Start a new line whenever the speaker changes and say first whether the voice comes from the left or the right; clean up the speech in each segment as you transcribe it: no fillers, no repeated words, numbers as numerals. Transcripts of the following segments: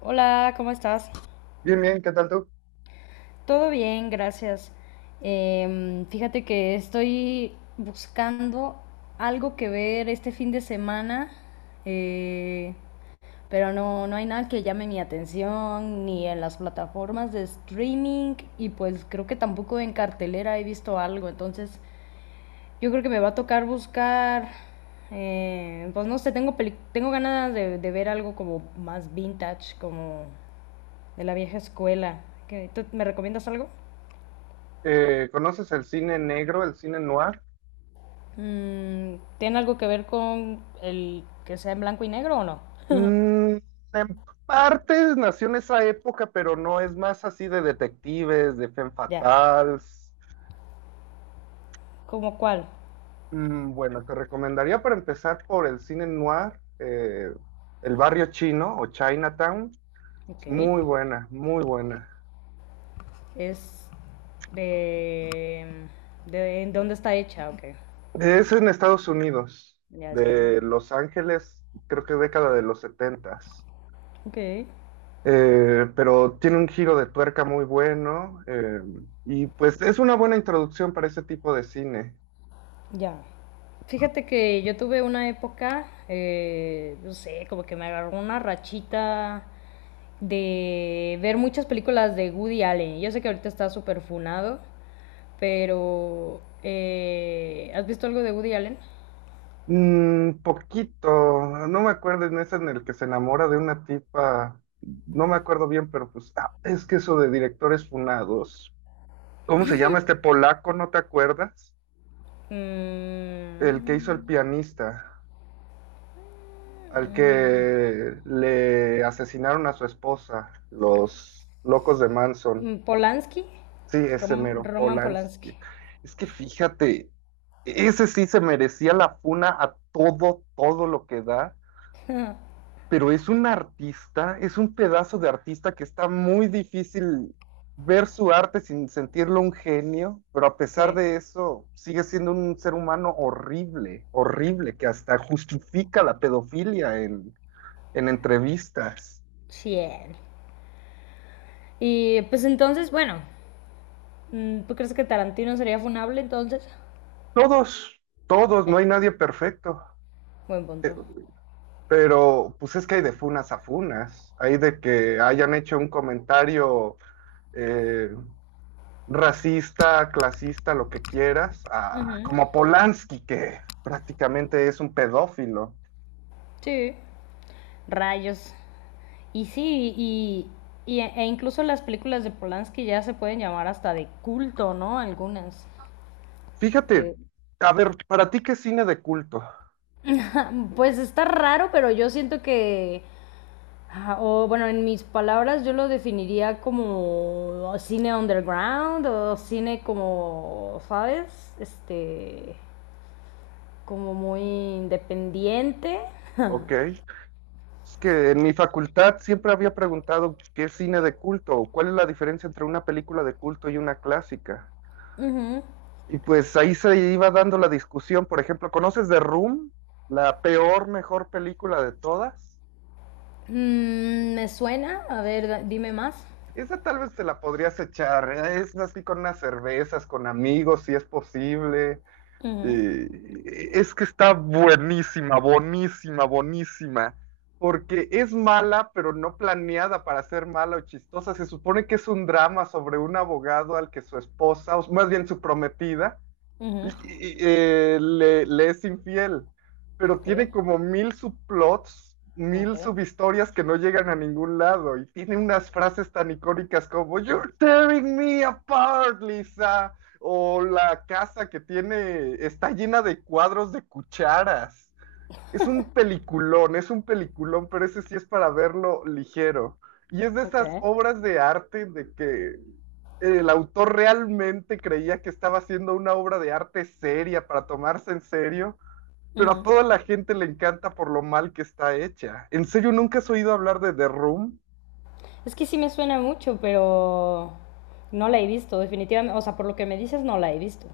left: Hola, ¿cómo estás?
right: Bien, bien, ¿qué tal tú?
left: Todo bien, gracias. Fíjate que estoy buscando algo que ver este fin de semana, eh, pero no, no hay nada que llame mi atención, ni en las plataformas de streaming, y pues creo que tampoco en cartelera he visto algo, entonces yo creo que me va a tocar buscar, pues no sé, tengo ganas de ver algo como más vintage, como de la vieja escuela. ¿Me recomiendas algo?
right: ¿Conoces el cine negro, el cine noir?
left: ¿Tiene algo que ver con el que sea en blanco y negro o no?
right: Mm, en partes nació en esa época, pero no es más así de detectives, de femme
left: Ya.
right: fatales.
left: ¿Cómo cuál?
right: Bueno, te recomendaría para empezar por el cine noir, El Barrio Chino o Chinatown.
left: Ok.
right: Es muy buena, muy buena.
left: Es de... de ¿en dónde está hecha? Ok.
right: Es en Estados Unidos,
left: Ya es gringo.
right: de Los Ángeles, creo que década de los setentas.
left: Ok,
right: Pero tiene un giro de tuerca muy bueno, y pues es una buena introducción para ese tipo de cine.
left: ya. Fíjate que yo tuve una época, no sé, como que me agarró una rachita de ver muchas películas de Woody Allen. Yo sé que ahorita está súper funado, pero, ¿has visto algo de Woody Allen?
right: Poquito, no me acuerdo en ese en el que se enamora de una tipa, no me acuerdo bien, pero pues es que eso de directores funados. ¿Cómo se llama este polaco? ¿No te acuerdas? El que hizo El
left: Mm,
right: pianista, al que le asesinaron a su esposa, los locos de Manson.
left: Polanski.
right: Sí, ese mero
left: Roman Polanski.
right: Polanski. Es que fíjate, ese sí se merecía la funa a todo, todo lo que da, pero es un artista, es un pedazo de artista que está muy difícil ver su arte sin sentirlo un genio, pero a pesar
left: Sí,
right: de eso sigue siendo un ser humano horrible, horrible, que hasta justifica la pedofilia en entrevistas.
left: sí. Él. Y pues entonces, bueno, ¿tú crees que Tarantino sería funable entonces?
right: Todos, todos, no
left: Sí,
right: hay nadie perfecto.
left: buen
right: Eh,
left: punto.
right: Pero pues es que hay de funas a funas, hay de que hayan hecho un comentario eh, racista, clasista, lo que quieras,
left: Ujú.
right: como Polanski, que prácticamente es un pedófilo.
left: Sí, rayos. Y sí, e incluso las películas de Polanski ya se pueden llamar hasta de culto, ¿no? Algunas.
right: Fíjate, a ver, ¿para ti qué es cine de culto?
left: Pues está raro, pero yo siento que, o bueno, en mis palabras yo lo definiría como cine underground o cine como, ¿sabes? Este, como muy independiente.
right: Ok, es que en mi facultad siempre había preguntado qué es cine de culto, o cuál es la diferencia entre una película de culto y una clásica.
left: Ujú.
right: Y pues ahí se iba dando la discusión, por ejemplo, ¿conoces The Room? La peor, mejor película de todas.
left: Me suena, a ver, dime más.
right: Esa tal vez te la podrías echar, ¿eh? Es así con unas cervezas, con amigos, si es posible.
left: Ujú,
right: Eh, es que está buenísima, buenísima, buenísima, porque es mala, pero no planeada para ser mala o chistosa. Se supone que es un drama sobre un abogado al que su esposa, o más bien su prometida, y-
left: ujú.
right: le es infiel, pero
left: Ok,
right: tiene como mil subplots,
left: ok,
right: mil subhistorias que no llegan a ningún lado y tiene unas frases tan icónicas como You're tearing me apart, Lisa, o la casa que tiene está llena de cuadros de cucharas. Es un peliculón, pero ese sí es para verlo ligero. Y es de esas
left: ok.
right: obras de arte de que el autor realmente creía que estaba haciendo una obra de arte seria para tomarse en serio, pero a
left: Ujú.
right: toda la gente le encanta por lo mal que está hecha. ¿En serio nunca has oído hablar de The Room?
left: Es que sí me suena mucho, pero no la he visto, definitivamente. O sea, por lo que me dices, no la he visto.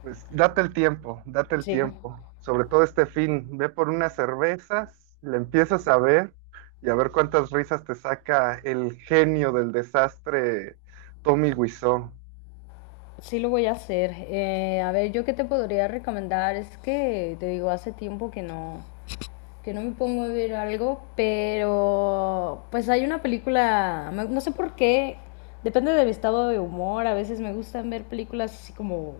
right: Pues date el
left: Sí,
right: tiempo, sobre todo este fin, ve por unas cervezas, le empiezas a ver y a ver cuántas risas te saca el genio del desastre, Tommy Wiseau.
left: sí lo voy a hacer. A ver, yo qué te podría recomendar es que te digo, hace tiempo que no me pongo a ver algo, pero pues hay una película, no sé por qué, depende de mi estado de humor, a veces me gustan ver películas así como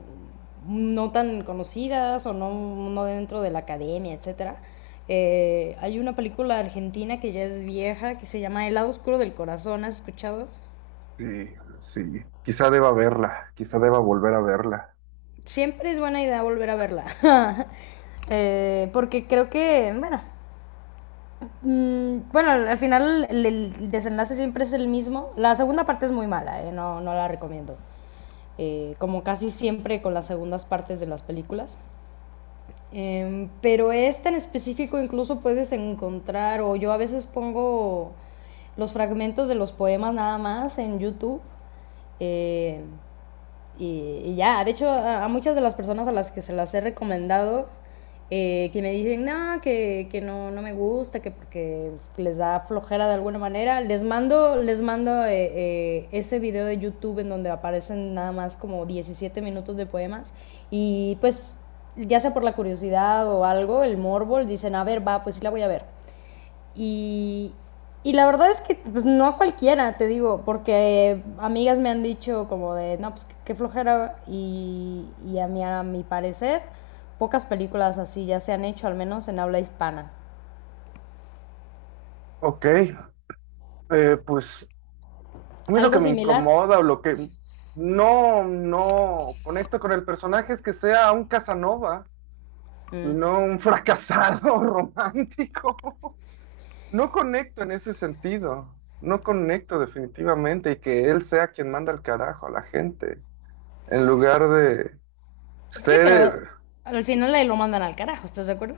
left: no tan conocidas o no, no dentro de la academia, etcétera. Hay una película argentina que ya es vieja, que se llama El lado oscuro del corazón, ¿has escuchado?
right: Sí, sí, quizá deba verla, quizá deba volver a verla.
left: Siempre es buena idea volver a verla. Porque creo que, bueno, bueno, al final el desenlace siempre es el mismo. La segunda parte es muy mala, no, no la recomiendo. Como casi siempre con las segundas partes de las películas. Pero esta en específico incluso puedes encontrar, o yo a veces pongo los fragmentos de los poemas nada más en YouTube. Eh, y ya, de hecho, a muchas de las personas a las que se las he recomendado, que me dicen, no, que no, no, me gusta, que porque les da flojera de alguna manera, les mando ese video de YouTube en donde aparecen nada más como 17 minutos de poemas. Y pues, ya sea por la curiosidad o algo, el morbo, dicen, a ver, va, pues sí la voy a ver. Y, y la verdad es que pues no a cualquiera, te digo, porque amigas me han dicho como de, no, pues qué flojera y a mí, a mi parecer, pocas películas así ya se han hecho, al menos en habla hispana.
right: Ok, pues a mí lo que
left: ¿Algo
right: me
left: similar?
right: incomoda o lo que no, no conecto con el personaje es que sea un Casanova y
left: Mm.
right: no un fracasado romántico. No conecto en ese sentido, no conecto definitivamente y que él sea quien manda el carajo a la gente, en lugar de
left: Sí,
right: ser,
left: pero al final ahí lo mandan al carajo, ¿estás de acuerdo?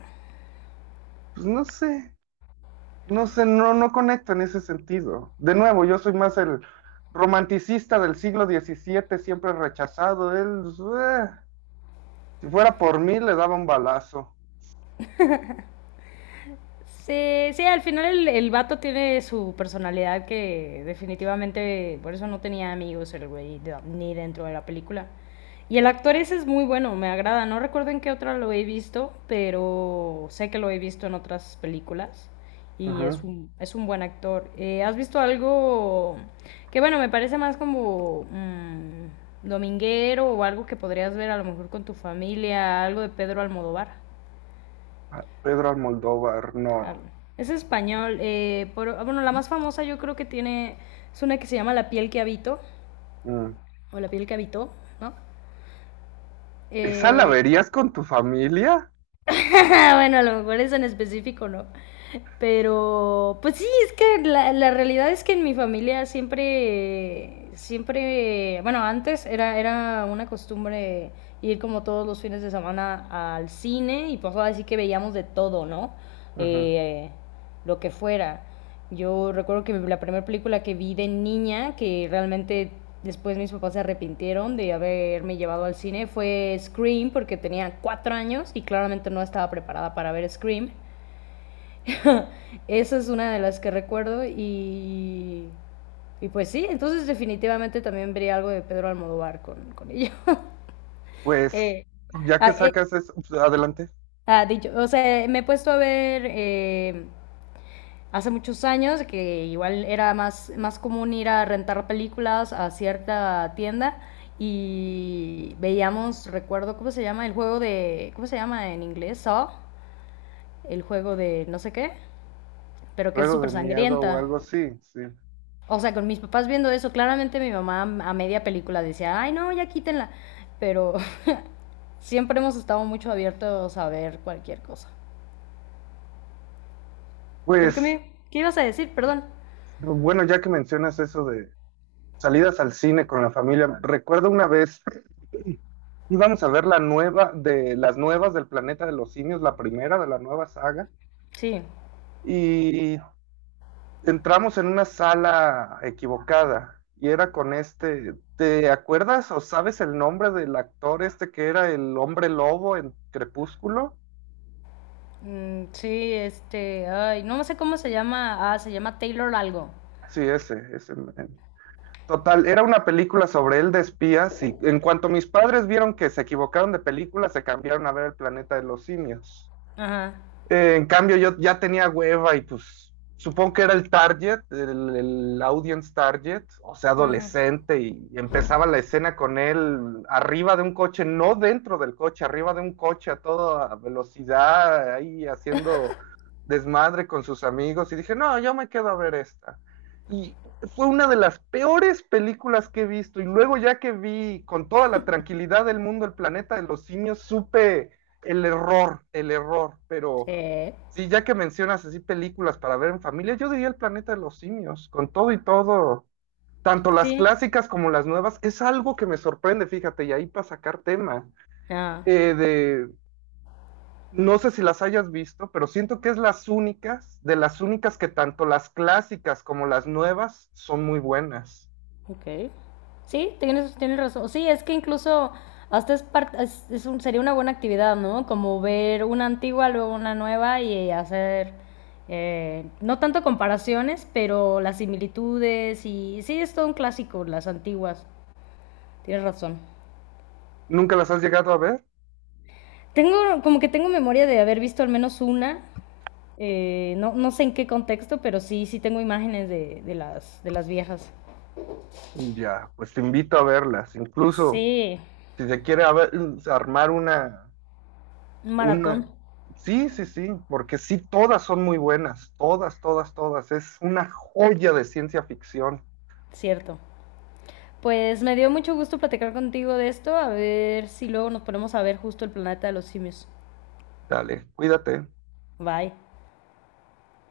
right: pues no sé, no sé, no, no conecto en ese sentido. De nuevo, yo soy más el romanticista del siglo XVII, siempre rechazado, él, pues, eh, si fuera por mí, le daba un balazo.
left: Sí, sí, al final el vato tiene su personalidad que definitivamente por eso no tenía amigos el güey ni dentro de la película. Y el actor ese es muy bueno, me agrada. No recuerdo en qué otra lo he visto, pero sé que lo he visto en otras películas y
right: Ujú.
left: es un buen actor. ¿Has visto algo que, bueno, me parece más como dominguero o algo que podrías ver a lo mejor con tu familia, algo de Pedro Almodóvar?
right: Pedro Almodóvar, no.
left: Jalo. Es español. Bueno, la más famosa yo creo que tiene. Es una que se llama La piel que habito.
right: Mm.
left: O La piel que habitó, ¿no?
right: ¿Esa la
left: Eh,
right: verías con tu familia?
left: bueno, a lo mejor es en específico, ¿no? Pero pues sí, es que la realidad es que en mi familia siempre. Siempre. Bueno, antes era una costumbre ir como todos los fines de semana al cine y pues ahora sí que veíamos de todo, ¿no?
right: Ujú.
left: Eh, lo que fuera. Yo recuerdo que la primera película que vi de niña, que realmente después mis papás se arrepintieron de haberme llevado al cine, fue Scream, porque tenía 4 años y claramente no estaba preparada para ver Scream. Esa es una de las que recuerdo y pues sí, entonces definitivamente también vería algo de Pedro Almodóvar con ello.
right: Pues.
left: Eh,
right: Ya
left: ah,
right: que
left: eh,
right: sacas eso, pues, adelante.
left: dicho, o sea, me he puesto a ver hace muchos años, que igual era más común ir a rentar películas a cierta tienda y veíamos, recuerdo, ¿cómo se llama? El juego de, ¿cómo se llama en inglés? Saw, el juego de no sé qué, pero que es
right: Pero de
left: súper
right: miedo o
left: sangrienta.
right: algo así, sí.
left: O sea, con mis papás viendo eso, claramente mi mamá a media película decía, ay no, ya quítenla, pero siempre hemos estado mucho abiertos a ver cualquier cosa. Pero
right: Pues,
left: ¿qué ibas a decir? Perdón.
right: bueno, ya que mencionas eso de salidas al cine con la familia, recuerdo una vez, íbamos a ver de las nuevas del Planeta de los Simios, la primera de la nueva saga,
left: Sí.
right: y entramos en una sala equivocada, y era con este, ¿te acuerdas o sabes el nombre del actor este que era el hombre lobo en Crepúsculo?
left: Sí, este, ay, no sé cómo se llama. Ah, se llama Taylor algo.
right: Sí, ese, ese. Total, era una película sobre él de espías y en cuanto mis padres vieron que se equivocaron de película, se cambiaron a ver el planeta de los simios.
left: Ajá.
right: En cambio, yo ya tenía hueva y pues supongo que era el target, el audience target, o sea,
left: Ajá.
right: adolescente, y empezaba la escena con él arriba de un coche, no dentro del coche, arriba de un coche a toda velocidad, ahí haciendo desmadre con sus amigos, y dije, no, yo me quedo a ver esta. Y fue una de las peores películas que he visto, y luego ya que vi con toda la tranquilidad del mundo el planeta de los simios, supe el error, pero
left: Sí.
right: sí, ya que mencionas así películas para ver en familia, yo diría El planeta de los simios, con todo y todo, tanto las
left: Sí.
right: clásicas como las nuevas, es algo que me sorprende, fíjate, y ahí para sacar tema,
left: Ah,
right: eh, de, no sé si las hayas visto, pero siento que es las únicas, de las únicas que tanto las clásicas como las nuevas son muy buenas.
left: ok. Sí, tienes razón. Sí, es que incluso hasta es, par- es un- sería una buena actividad, ¿no? Como ver una antigua, luego una nueva y hacer, no tanto comparaciones, pero las similitudes y sí, es todo un clásico, las antiguas. Tienes razón.
right: ¿Nunca las has llegado a ver?
left: Como que tengo memoria de haber visto al menos una. No, no sé en qué contexto, pero sí, sí tengo imágenes de las viejas.
right: Ya, pues te invito a verlas, incluso
left: Sí,
right: si se quiere armar una
left: un
right: Una,
left: maratón,
right: sí, sí, sí, porque sí, todas son muy buenas, todas, todas, todas. Es una joya de ciencia ficción.
left: cierto. Pues me dio mucho gusto platicar contigo de esto, a ver si luego nos ponemos a ver justo el Planeta de los Simios.
right: Dale, cuídate.
left: Bye.